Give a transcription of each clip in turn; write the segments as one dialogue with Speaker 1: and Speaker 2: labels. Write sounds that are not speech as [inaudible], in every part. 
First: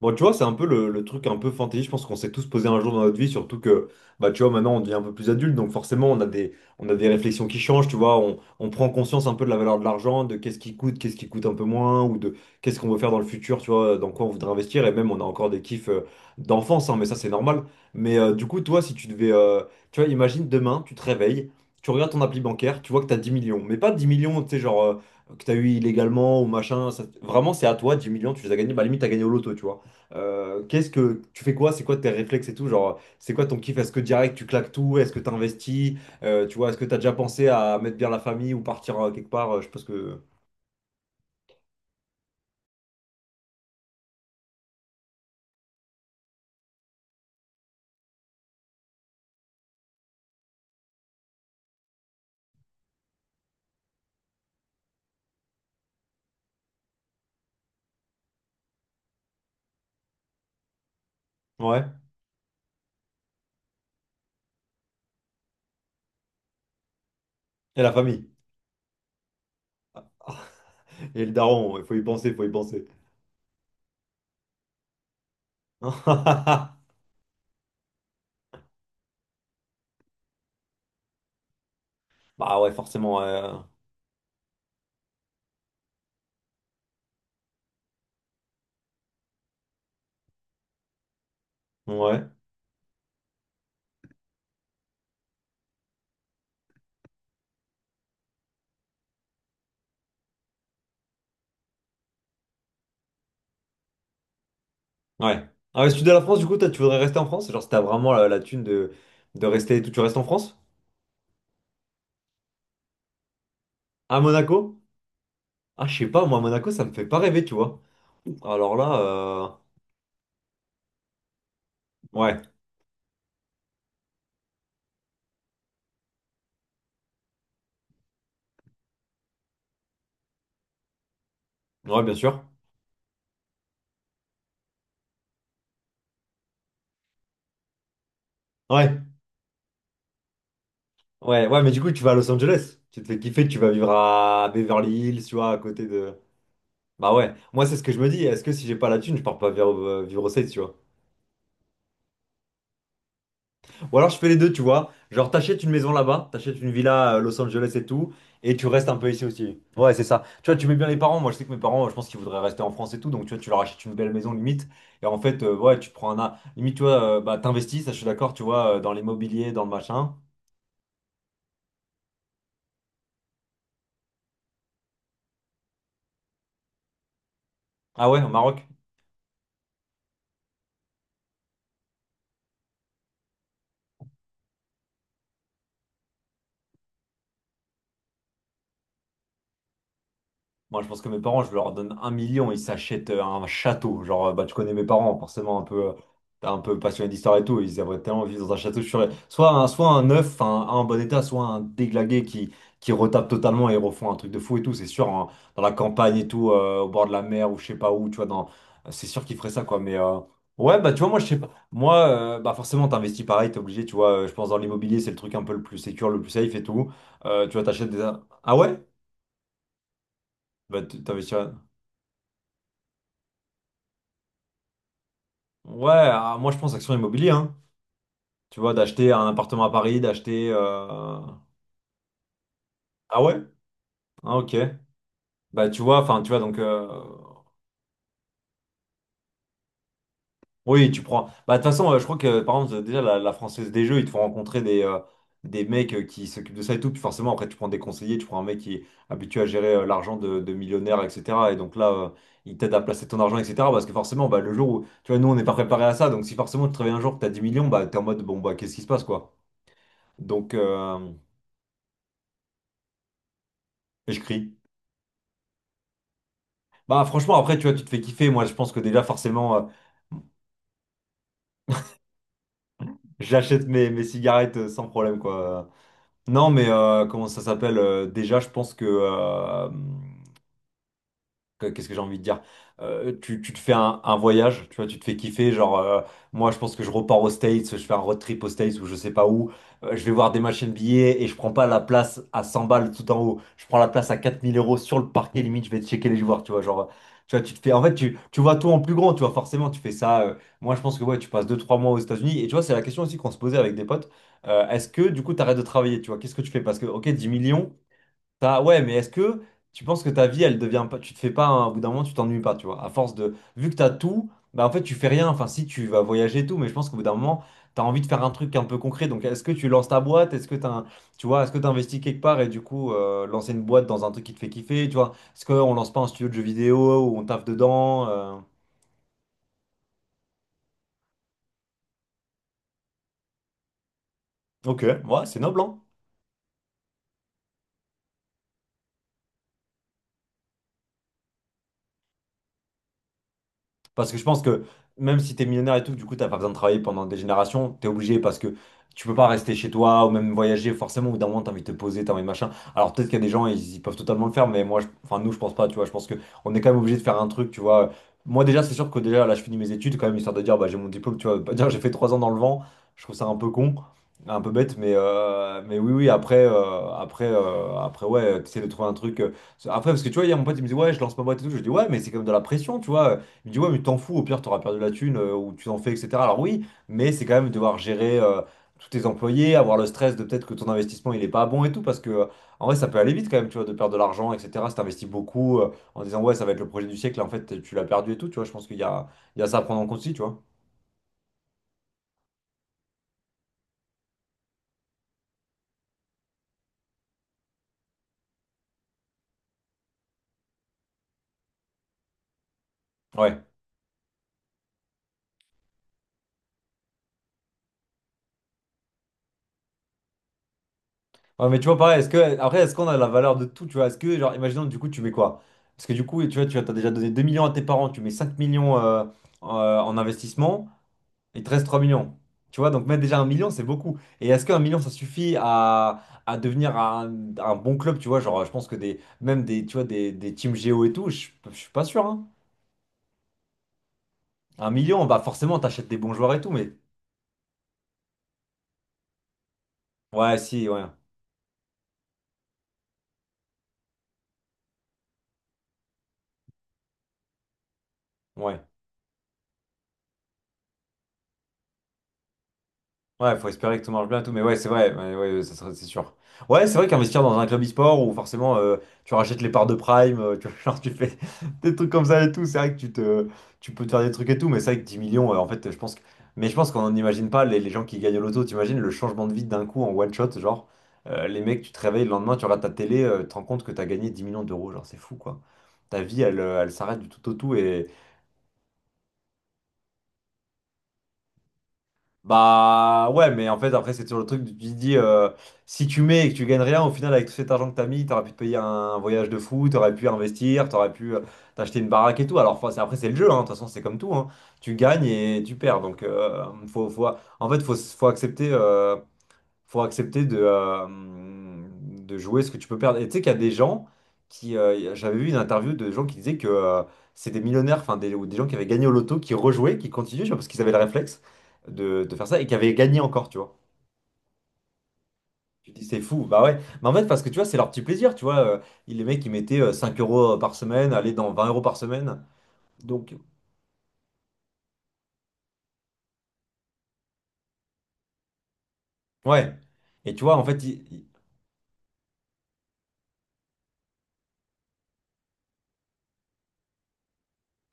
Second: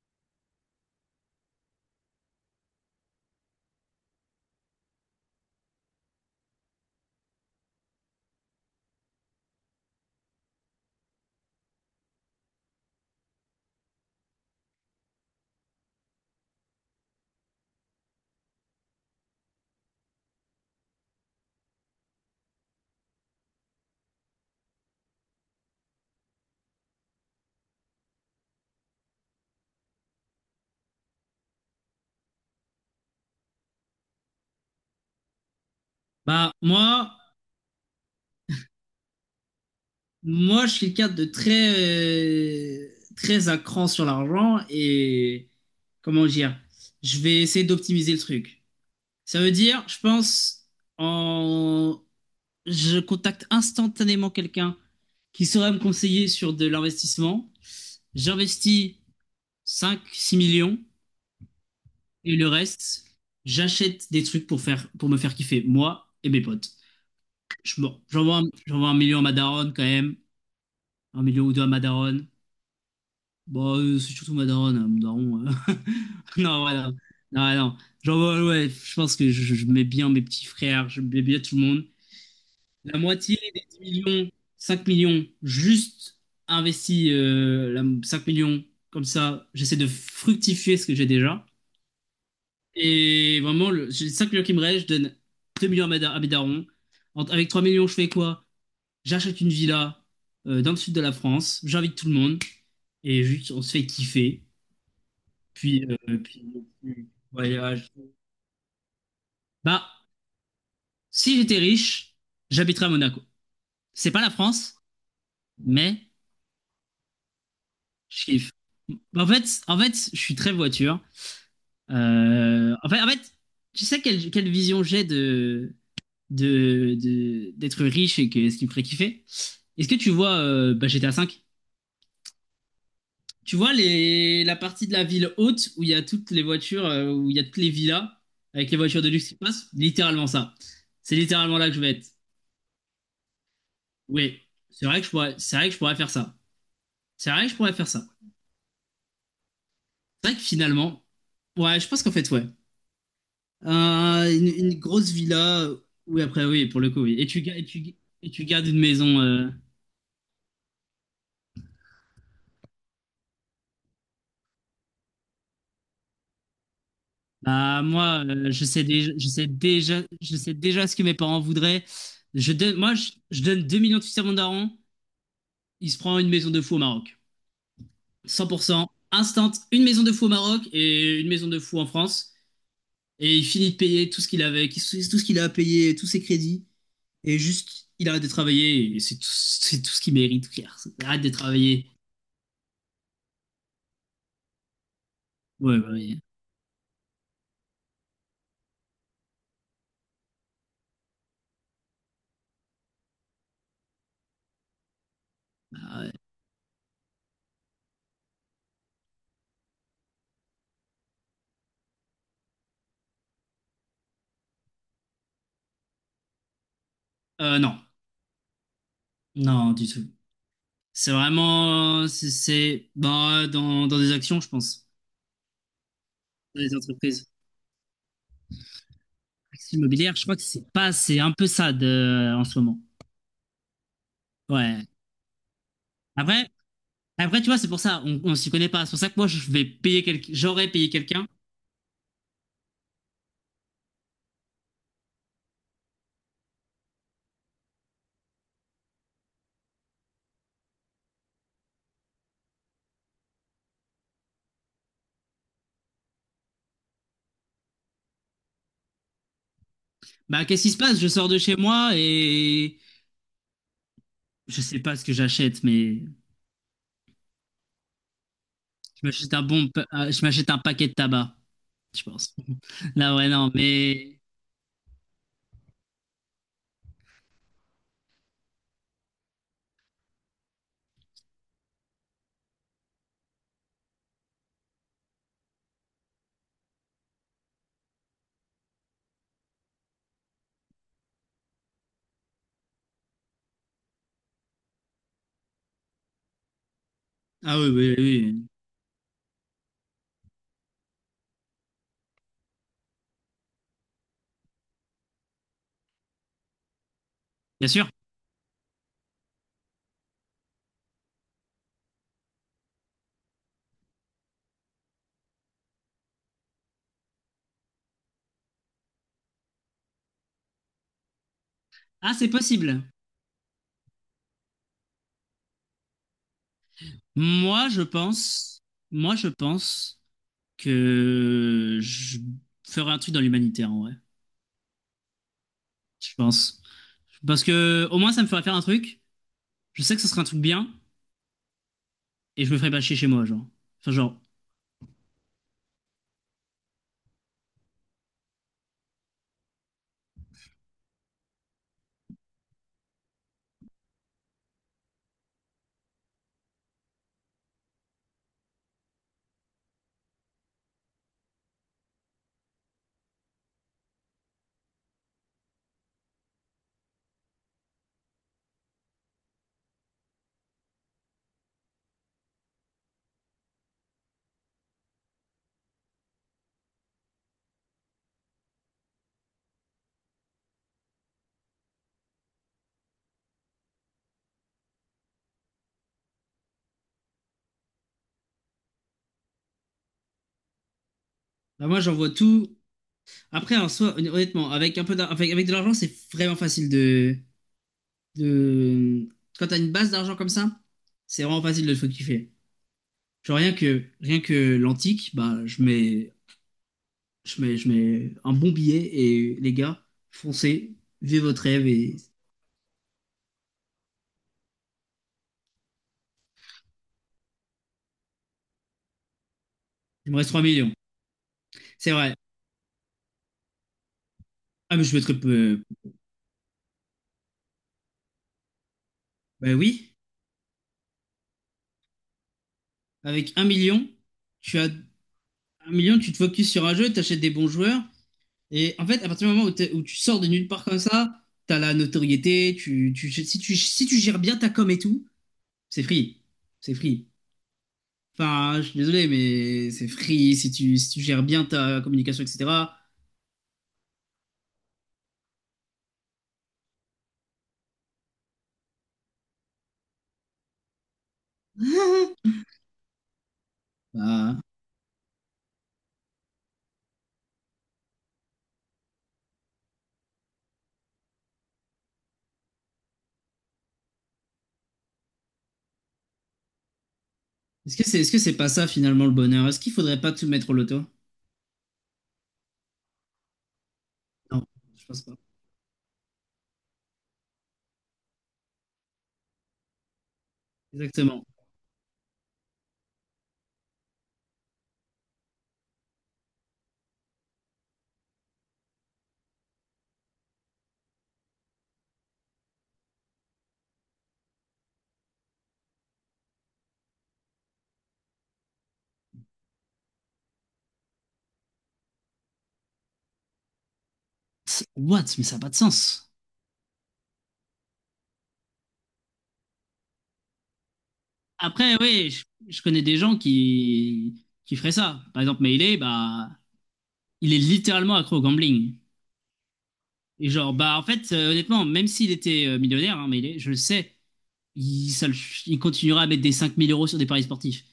Speaker 1: Bon, tu vois, c'est un peu le truc un peu fantaisie, je pense qu'on s'est tous posé un jour dans notre vie, surtout que, bah, tu vois, maintenant on devient un peu plus adulte, donc forcément on a des réflexions qui changent, tu vois, on prend conscience un peu de la valeur de l'argent, de qu'est-ce qui coûte un peu moins, ou de qu'est-ce qu'on veut faire dans le futur, tu vois, dans quoi on voudrait investir, et même on a encore des kiffs d'enfance, hein, mais ça c'est normal. Mais du coup, toi, si tu devais, tu vois, imagine demain, tu te réveilles, tu regardes ton appli bancaire, tu vois que t'as 10 millions, mais pas 10 millions, tu sais, genre, que t'as eu illégalement ou machin, vraiment c'est à toi, 10 millions, tu les as gagnés, bah limite t'as gagné au loto, tu vois. Qu'est-ce que tu fais quoi? C'est quoi tes réflexes et tout? Genre, c'est quoi ton kiff? Est-ce que direct tu claques tout? Est-ce que tu investis?
Speaker 2: Bah,
Speaker 1: Tu vois, est-ce que tu as
Speaker 2: moi,
Speaker 1: déjà pensé à mettre bien la famille ou partir quelque part? Je pense que.
Speaker 2: moi, je suis quelqu'un de très, euh, très à cran sur l'argent et comment dire, je vais essayer d'optimiser le truc. Ça veut dire, je pense, en, je contacte instantanément quelqu'un qui saurait me conseiller sur de l'investissement. J'investis cinq six millions
Speaker 1: Ouais.
Speaker 2: et le reste, j'achète des trucs pour faire, pour me faire kiffer, moi et mes potes. Je,
Speaker 1: Et la
Speaker 2: m'en-
Speaker 1: famille.
Speaker 2: j'envoie un, j'envoie 1 million à ma daronne quand même, un
Speaker 1: Et le
Speaker 2: million ou deux à
Speaker 1: daron,
Speaker 2: ma
Speaker 1: il faut y
Speaker 2: daronne.
Speaker 1: penser, il faut y penser.
Speaker 2: Bon, c'est surtout ma daronne, hein, mon daron. [laughs] Non,
Speaker 1: [laughs]
Speaker 2: voilà. Non, non. Genre, ouais, ouais, je pense que je mets bien mes petits frères, je mets bien tout le monde.
Speaker 1: Bah ouais,
Speaker 2: La
Speaker 1: forcément.
Speaker 2: moitié des 10 millions, 5 millions, juste investi 5 millions, comme ça, j'essaie de fructifier ce que j'ai déjà.
Speaker 1: Ouais.
Speaker 2: Et vraiment, j'ai 5 millions qui me restent, je donne 2 millions à mes darons. Avec 3 millions, je fais quoi? J'achète une villa dans le sud de la France, j'invite tout le monde, et juste, on se fait kiffer.
Speaker 1: Ouais. Ah
Speaker 2: Puis,
Speaker 1: ouais, sud de
Speaker 2: euh,
Speaker 1: la France,
Speaker 2: puis,
Speaker 1: du coup, toi, tu voudrais
Speaker 2: puis,
Speaker 1: rester en France? Genre, si t'as
Speaker 2: voyage.
Speaker 1: vraiment la thune de rester et tout, tu
Speaker 2: Bah,
Speaker 1: restes en France?
Speaker 2: si j'étais riche, j'habiterais à Monaco. C'est
Speaker 1: À
Speaker 2: pas la France,
Speaker 1: Monaco? Ah, je
Speaker 2: mais
Speaker 1: sais pas, moi, Monaco, ça me fait pas rêver, tu vois.
Speaker 2: je kiffe.
Speaker 1: Alors là,
Speaker 2: Bah, En fait, en fait, je suis très voiture.
Speaker 1: ouais.
Speaker 2: En fait, tu sais quelle vision j'ai d'être riche et que, ce qui me ferait kiffer? Est-ce que tu vois bah, GTA 5?
Speaker 1: Ouais, bien sûr.
Speaker 2: Tu vois la partie de la ville haute où il y a toutes les voitures, où il y a toutes les villas avec les
Speaker 1: Ouais.
Speaker 2: voitures de luxe qui passent? Littéralement ça. C'est
Speaker 1: Ouais,
Speaker 2: littéralement
Speaker 1: ouais,
Speaker 2: là
Speaker 1: mais
Speaker 2: que
Speaker 1: du
Speaker 2: je
Speaker 1: coup,
Speaker 2: vais
Speaker 1: tu
Speaker 2: être.
Speaker 1: vas à Los Angeles. Tu te fais kiffer, tu vas vivre
Speaker 2: Oui,
Speaker 1: à Beverly Hills, tu vois,
Speaker 2: c'est
Speaker 1: à
Speaker 2: vrai que je
Speaker 1: côté
Speaker 2: pourrais faire
Speaker 1: de.
Speaker 2: ça.
Speaker 1: Bah
Speaker 2: C'est
Speaker 1: ouais,
Speaker 2: vrai que je
Speaker 1: moi,
Speaker 2: pourrais
Speaker 1: c'est ce
Speaker 2: faire
Speaker 1: que je
Speaker 2: ça.
Speaker 1: me dis. Est-ce que si j'ai pas la thune, je pars pas vivre, vivre
Speaker 2: C'est
Speaker 1: aux
Speaker 2: vrai que
Speaker 1: States, tu vois?
Speaker 2: finalement, ouais, je pense qu'en fait, ouais.
Speaker 1: Ou alors, je fais les
Speaker 2: Une,
Speaker 1: deux, tu
Speaker 2: une
Speaker 1: vois.
Speaker 2: grosse
Speaker 1: Genre,
Speaker 2: villa,
Speaker 1: t'achètes une maison
Speaker 2: oui,
Speaker 1: là-bas,
Speaker 2: après,
Speaker 1: t'achètes
Speaker 2: oui,
Speaker 1: une
Speaker 2: pour le coup,
Speaker 1: villa
Speaker 2: oui.
Speaker 1: à
Speaker 2: Et
Speaker 1: Los
Speaker 2: tu, ga-
Speaker 1: Angeles et tout,
Speaker 2: et tu
Speaker 1: et tu
Speaker 2: gardes une
Speaker 1: restes un peu
Speaker 2: maison.
Speaker 1: ici
Speaker 2: euh,
Speaker 1: aussi. Ouais, c'est ça. Tu vois, tu mets bien les parents. Moi, je sais que mes parents, je pense qu'ils voudraient rester en France et tout, donc tu vois, tu leur achètes une belle maison limite. Et en fait, ouais, tu prends un. A- Limite, tu vois, bah,
Speaker 2: Bah,
Speaker 1: t'investis, ça, je suis
Speaker 2: moi,
Speaker 1: d'accord, tu
Speaker 2: je
Speaker 1: vois,
Speaker 2: sais
Speaker 1: dans
Speaker 2: déjà, je sais
Speaker 1: l'immobilier, dans le
Speaker 2: déjà,
Speaker 1: machin.
Speaker 2: je sais déjà ce que mes parents voudraient. Moi, je donne 2 millions de suisses à mon daron. Il se prend une maison de fou au Maroc.
Speaker 1: Ah ouais, au
Speaker 2: cent pour
Speaker 1: Maroc?
Speaker 2: cent, instant, une maison de fou au Maroc et une maison de fou en France. Et il finit de payer tout ce qu'il avait, tout ce qu'il a à payer, tous ses crédits. Et juste, il arrête de travailler, et c'est tout ce qu'il mérite, frère.
Speaker 1: Moi, je pense que mes
Speaker 2: Arrête de
Speaker 1: parents, je leur
Speaker 2: travailler.
Speaker 1: donne 1 million, ils s'achètent un château. Genre, bah, tu connais mes parents, forcément, un
Speaker 2: Ouais, ouais,
Speaker 1: peu,
Speaker 2: ouais.
Speaker 1: t'es un peu passionné d'histoire et tout. Ils aimeraient tellement vivre dans un château. Soit un neuf, un bon état, soit un déglagué qui retape totalement et refont un truc de fou et tout. C'est sûr, hein, dans la
Speaker 2: Ah ouais.
Speaker 1: campagne et tout, au bord de la mer ou je sais pas où, tu vois, dans... C'est sûr qu'ils feraient ça, quoi. Mais ouais, bah, tu vois, moi, je sais pas. Moi, bah, forcément, t'investis pareil, t'es obligé, tu vois. Je pense dans l'immobilier, c'est le truc un peu le plus sécure, le plus safe et tout. Tu vois,
Speaker 2: Non,
Speaker 1: t'achètes des. Ah ouais?
Speaker 2: non, du tout.
Speaker 1: Bah,
Speaker 2: C'est
Speaker 1: t'investis.
Speaker 2: vraiment, bah, dans des actions, je pense,
Speaker 1: Ouais, ah, moi je
Speaker 2: dans
Speaker 1: pense
Speaker 2: les
Speaker 1: action
Speaker 2: entreprises.
Speaker 1: immobilière, hein. Tu vois, d'acheter un appartement à
Speaker 2: Actions
Speaker 1: Paris,
Speaker 2: immobilières, je crois que
Speaker 1: d'acheter.
Speaker 2: c'est pas, c'est un peu ça de, en ce moment.
Speaker 1: Ah ouais? Ah ok.
Speaker 2: Ouais.
Speaker 1: Bah tu vois, enfin tu vois
Speaker 2: Après,
Speaker 1: donc.
Speaker 2: après, tu vois, c'est pour ça, on s'y connaît pas. C'est pour ça que moi, je vais payer quelqu'un, j'aurais payé
Speaker 1: Oui, tu
Speaker 2: quelqu'un.
Speaker 1: prends. Bah de toute façon, je crois que par exemple, déjà la Française des Jeux, ils te font rencontrer des mecs qui s'occupent de ça et tout. Puis forcément, après tu prends des conseillers, tu prends un mec qui est habitué à gérer l'argent de millionnaires, etc. Et donc là, il t'aide à placer ton argent, etc. Parce que forcément, bah, le jour où. Tu vois, nous on n'est pas préparé à ça. Donc si forcément tu te réveilles un jour que t'as 10 millions, bah t'es en mode bon, bah qu'est-ce qui se passe quoi?
Speaker 2: Bah,
Speaker 1: Donc.
Speaker 2: qu'est-ce qui se passe? Je sors de chez moi et
Speaker 1: Et je crie.
Speaker 2: je sais pas ce que j'achète, mais
Speaker 1: Bah franchement après tu vois tu te fais kiffer moi je pense que déjà
Speaker 2: je m'achète un
Speaker 1: forcément
Speaker 2: bon, pa- euh, je m'achète un paquet de tabac. Je pense. [laughs] Là, ouais, non,
Speaker 1: j'achète mes
Speaker 2: mais.
Speaker 1: cigarettes sans problème quoi. Non mais comment ça s'appelle déjà je pense que Qu'est-ce que j'ai envie de dire? Tu te fais un voyage, tu vois, tu te fais kiffer. Genre, moi, je pense que je repars aux States, je fais un road trip aux States ou je sais pas où. Je vais voir des machines billets et je prends pas la place à 100 balles tout en haut. Je prends la place à 4 000 euros sur le parquet, limite, je vais checker les joueurs, tu vois. Genre, tu vois, tu te
Speaker 2: Ah oui,
Speaker 1: fais. En fait,
Speaker 2: oui,
Speaker 1: tu
Speaker 2: oui.
Speaker 1: vois tout en plus grand, tu vois, forcément, tu fais ça. Moi, je pense que ouais, tu passes deux trois mois aux États-Unis. Et tu vois, c'est la question aussi qu'on se posait avec des potes. Est-ce que, du coup, tu arrêtes de travailler, tu vois? Qu'est-ce que tu fais? Parce que, ok, dix
Speaker 2: Bien
Speaker 1: millions.
Speaker 2: sûr.
Speaker 1: Ça, ouais, mais est-ce que tu penses que ta vie, elle devient pas, tu te fais pas, hein, au bout d'un moment, tu t'ennuies pas, tu vois, à force de, vu que t'as tout, bah en fait, tu fais rien, enfin, si tu vas voyager et tout, mais je pense qu'au bout d'un moment, t'as envie de faire un truc un peu concret, donc est-ce que tu lances ta boîte, est-ce que t'as, tu vois, est-ce que t'investis
Speaker 2: Ah,
Speaker 1: quelque
Speaker 2: c'est
Speaker 1: part et du
Speaker 2: possible.
Speaker 1: coup, lancer une boîte dans un truc qui te fait kiffer, tu vois, est-ce qu'on lance pas un studio de jeux vidéo où on taffe
Speaker 2: Moi, je
Speaker 1: dedans,
Speaker 2: pense. Moi, je pense que je ferai un truc dans l'humanitaire, en vrai.
Speaker 1: ok, ouais, c'est noble, hein.
Speaker 2: Je pense. Parce que, au moins, ça me fera faire un truc. Je sais que ce sera un truc bien. Et je me ferai pas chier chez moi, genre. Enfin,
Speaker 1: Parce
Speaker 2: genre.
Speaker 1: que je pense que même si t'es millionnaire et tout, du coup, t'as pas besoin de travailler pendant des générations, t'es obligé parce que tu peux pas rester chez toi ou même voyager, forcément, au bout d'un moment, t'as envie de te poser, t'as envie de machin. Alors peut-être qu'il y a des gens, ils peuvent totalement le faire, mais moi, enfin, nous, je pense pas, tu vois, je pense que on est quand même obligé de faire un truc, tu vois. Moi, déjà, c'est sûr que déjà, là, je finis mes études, quand même, histoire de dire, bah, j'ai mon diplôme, tu vois, pas dire, j'ai fait 3 ans dans le vent, je trouve ça un peu con. Un peu bête, mais oui, oui, après, ouais, tu de trouver un truc. Après, parce que tu vois, hier, mon pote, il me dit, ouais, je lance ma boîte et tout. Je lui dis, ouais, mais c'est quand même de la pression, tu vois. Il me dit, ouais, mais t'en fous, au pire, t'auras perdu la thune ou tu t'en fais, etc. Alors oui, mais c'est quand même devoir gérer tous tes employés, avoir le stress de peut-être que ton investissement, il est pas bon et tout, parce que en vrai, ça peut aller vite quand même, tu vois, de perdre de l'argent, etc. Si t'investis beaucoup en disant, ouais, ça va être le projet du siècle, en fait, tu l'as perdu et tout, tu vois, je pense qu'il y a il y a ça à prendre en compte aussi, tu vois.
Speaker 2: Bah, moi, j'envoie tout. Après, en soi, honnêtement, avec un peu d'ar- avec, avec de l'argent, c'est vraiment facile de... Quand t'as une base d'argent comme ça, c'est vraiment facile de le faire kiffer. Genre
Speaker 1: Ouais.
Speaker 2: rien que l'antique, bah je mets un bon billet et les gars, foncez, vivez votre
Speaker 1: Ouais, mais tu
Speaker 2: rêve,
Speaker 1: vois,
Speaker 2: et
Speaker 1: pareil, est-ce que, après, est-ce qu'on a la valeur de tout, tu vois, est-ce que, genre, imaginons, du coup, tu mets quoi? Parce que du coup, tu vois, tu as déjà donné 2 millions à tes parents, tu mets 5 millions en
Speaker 2: il me reste trois
Speaker 1: investissement.
Speaker 2: millions.
Speaker 1: Il te reste 3
Speaker 2: C'est
Speaker 1: millions.
Speaker 2: vrai.
Speaker 1: Tu vois, donc mettre déjà 1 million, c'est beaucoup. Et est-ce qu'un
Speaker 2: Ah
Speaker 1: million,
Speaker 2: mais
Speaker 1: ça
Speaker 2: je mettrais
Speaker 1: suffit
Speaker 2: peu.
Speaker 1: à devenir un bon club, tu vois, genre, je pense que des, même
Speaker 2: Bah
Speaker 1: des, tu vois,
Speaker 2: oui,
Speaker 1: des teams Géo et tout, je suis pas sûr, hein.
Speaker 2: avec 1 million, tu as
Speaker 1: Un million, bah forcément,
Speaker 2: un
Speaker 1: t'achètes des
Speaker 2: million, tu
Speaker 1: bons
Speaker 2: te
Speaker 1: joueurs et
Speaker 2: focuses
Speaker 1: tout,
Speaker 2: sur
Speaker 1: mais...
Speaker 2: un jeu, t'achètes des bons joueurs et en fait à partir du moment où, où tu sors de
Speaker 1: Ouais,
Speaker 2: nulle part
Speaker 1: si,
Speaker 2: comme
Speaker 1: ouais.
Speaker 2: ça, t'as la notoriété, tu si tu si tu gères bien ta com et tout, c'est free. C'est free. Enfin,
Speaker 1: Ouais.
Speaker 2: je suis désolé, mais c'est free si tu gères bien ta communication, etc.
Speaker 1: Ouais, faut espérer que tout marche bien et tout, mais ouais, c'est vrai, ouais, ouais, ça serait, c'est sûr. Ouais, c'est vrai qu'investir dans un club e-sport où forcément tu rachètes les parts de Prime, tu vois, [laughs] genre tu fais des trucs comme ça et tout, c'est vrai que tu te, tu peux te faire des trucs et
Speaker 2: Ah.
Speaker 1: tout, mais c'est vrai que 10 millions, en fait, je pense que, mais je pense qu'on n'imagine pas les gens qui gagnent au loto. T'imagines le changement de vie d'un coup en one shot, genre les mecs, tu te réveilles le lendemain, tu regardes ta télé, tu te rends compte que t'as gagné 10 millions d'euros, genre c'est fou quoi. Ta vie, elle s'arrête du tout au tout. Et
Speaker 2: Est-ce que c'est pas ça finalement le bonheur? Est-ce qu'il faudrait pas tout mettre au loto?
Speaker 1: bah ouais, mais en fait, après, c'est toujours le truc,
Speaker 2: Non,
Speaker 1: tu te
Speaker 2: je
Speaker 1: dis,
Speaker 2: pense pas.
Speaker 1: si tu mets et que tu gagnes rien, au final, avec tout cet argent que t'as mis, t'aurais pu te payer un voyage de fou, t'aurais pu investir, t'aurais pu
Speaker 2: Exactement.
Speaker 1: t'acheter une baraque et tout. Alors, enfin, c'est- après, c'est le jeu, hein. De toute façon, c'est comme tout, hein. Tu gagnes et tu perds. Donc, en fait, faut accepter. Faut accepter de jouer ce que tu peux perdre. Et tu sais qu'il y a des gens qui. J'avais vu une interview de gens qui disaient que c'est des millionnaires, enfin des, ou des gens qui avaient gagné au loto, qui rejouaient, qui continuaient, je sais pas, parce qu'ils avaient le réflexe de faire ça et qui avaient gagné encore, tu vois.
Speaker 2: What? Mais ça n'a pas de
Speaker 1: Tu te dis c'est
Speaker 2: sens.
Speaker 1: fou, bah ouais. Mais en fait, parce que tu vois, c'est leur petit plaisir, tu vois. Les mecs, ils mettaient 5 euros par semaine, aller dans 20 euros par
Speaker 2: Après, oui,
Speaker 1: semaine.
Speaker 2: je connais des
Speaker 1: Donc,
Speaker 2: gens qui feraient ça. Par exemple, Melee, bah, il est littéralement accro au gambling.
Speaker 1: ouais. Et tu
Speaker 2: Et
Speaker 1: vois, en
Speaker 2: genre,
Speaker 1: fait,
Speaker 2: bah, en
Speaker 1: ils,
Speaker 2: fait, honnêtement, même s'il était millionnaire, hein, Melee, je le sais, il, ça le- il continuera à mettre des 5 000 euros sur des paris sportifs.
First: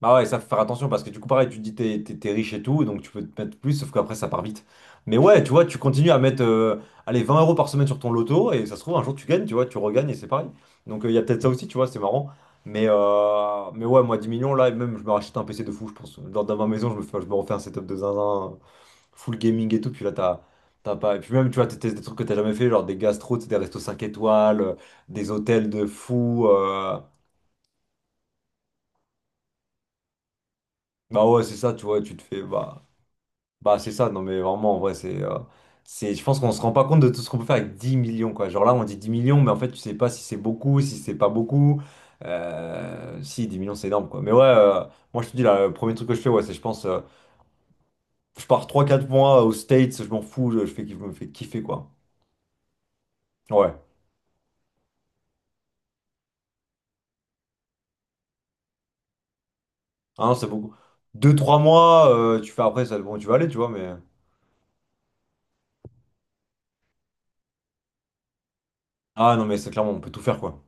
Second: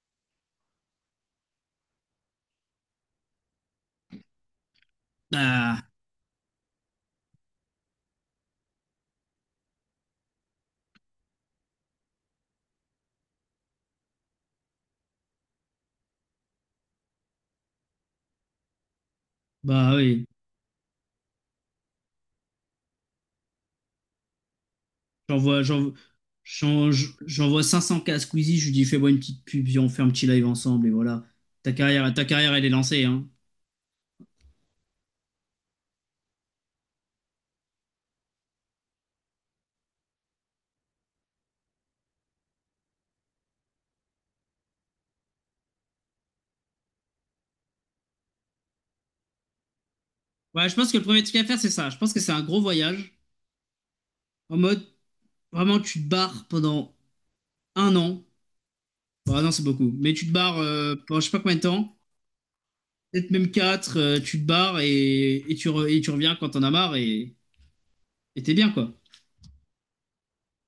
Speaker 1: bah ouais, ça faut faire attention parce que du coup, pareil, tu te dis t'es riche et tout, donc tu peux te mettre plus, sauf qu'après ça part vite. Mais ouais, tu vois, tu
Speaker 2: Bah,
Speaker 1: continues à mettre allez, 20 euros par semaine sur ton loto et ça se trouve, un jour tu gagnes, tu vois, tu regagnes et c'est pareil. Donc, il y a peut-être ça aussi, tu vois, c'est marrant. Mais ouais, moi 10 millions là, et même je me rachète un PC de fou, je pense. Dans ma maison, je me refais un setup de zinzin, full gaming et tout,
Speaker 2: bah,
Speaker 1: puis là
Speaker 2: oui.
Speaker 1: t'as. T'as pas... Et puis même, tu vois, t'es des trucs que t'as jamais fait, genre des gastros, tu sais, des restos 5 étoiles, des
Speaker 2: J'envoie,
Speaker 1: hôtels de
Speaker 2: j'en-
Speaker 1: fou.
Speaker 2: j'en- j'envoie 500K à Squeezie, je lui dis fais-moi une petite pub, viens, on fait un petit live ensemble et voilà.
Speaker 1: Bah ouais, c'est ça,
Speaker 2: Ta
Speaker 1: tu vois,
Speaker 2: carrière,
Speaker 1: tu te
Speaker 2: ta
Speaker 1: fais...
Speaker 2: carrière, elle est
Speaker 1: Bah...
Speaker 2: lancée, hein.
Speaker 1: Bah, c'est ça, non, mais vraiment, en vrai, c'est, je pense qu'on se rend pas compte de tout ce qu'on peut faire avec 10 millions, quoi. Genre là, on dit 10 millions, mais en fait, tu sais pas si c'est beaucoup, si c'est pas beaucoup. Si, 10 millions, c'est énorme, quoi. Mais ouais, moi, je te dis, là, le premier truc que je fais, ouais, c'est, je pense, je pars 3 4 mois aux States, je m'en fous, je,
Speaker 2: Ouais,
Speaker 1: je
Speaker 2: je
Speaker 1: fais,
Speaker 2: pense
Speaker 1: je
Speaker 2: que le
Speaker 1: me
Speaker 2: premier
Speaker 1: fais
Speaker 2: truc à faire,
Speaker 1: kiffer,
Speaker 2: c'est ça.
Speaker 1: quoi.
Speaker 2: Je pense que c'est un gros voyage.
Speaker 1: Ouais.
Speaker 2: En mode, vraiment, tu te barres pendant 1 an. Bah non, c'est beaucoup. Mais
Speaker 1: Ah
Speaker 2: tu te
Speaker 1: non, c'est
Speaker 2: barres
Speaker 1: beaucoup.
Speaker 2: pendant je sais
Speaker 1: deux
Speaker 2: pas combien
Speaker 1: trois
Speaker 2: de temps.
Speaker 1: mois, tu fais après, ça, bon, tu
Speaker 2: Peut-être
Speaker 1: vas aller,
Speaker 2: même
Speaker 1: tu vois, mais.
Speaker 2: quatre. Tu te barres et tu reviens quand t'en as marre et t'es bien, quoi.
Speaker 1: Ah non, mais c'est clairement, on peut tout faire, quoi.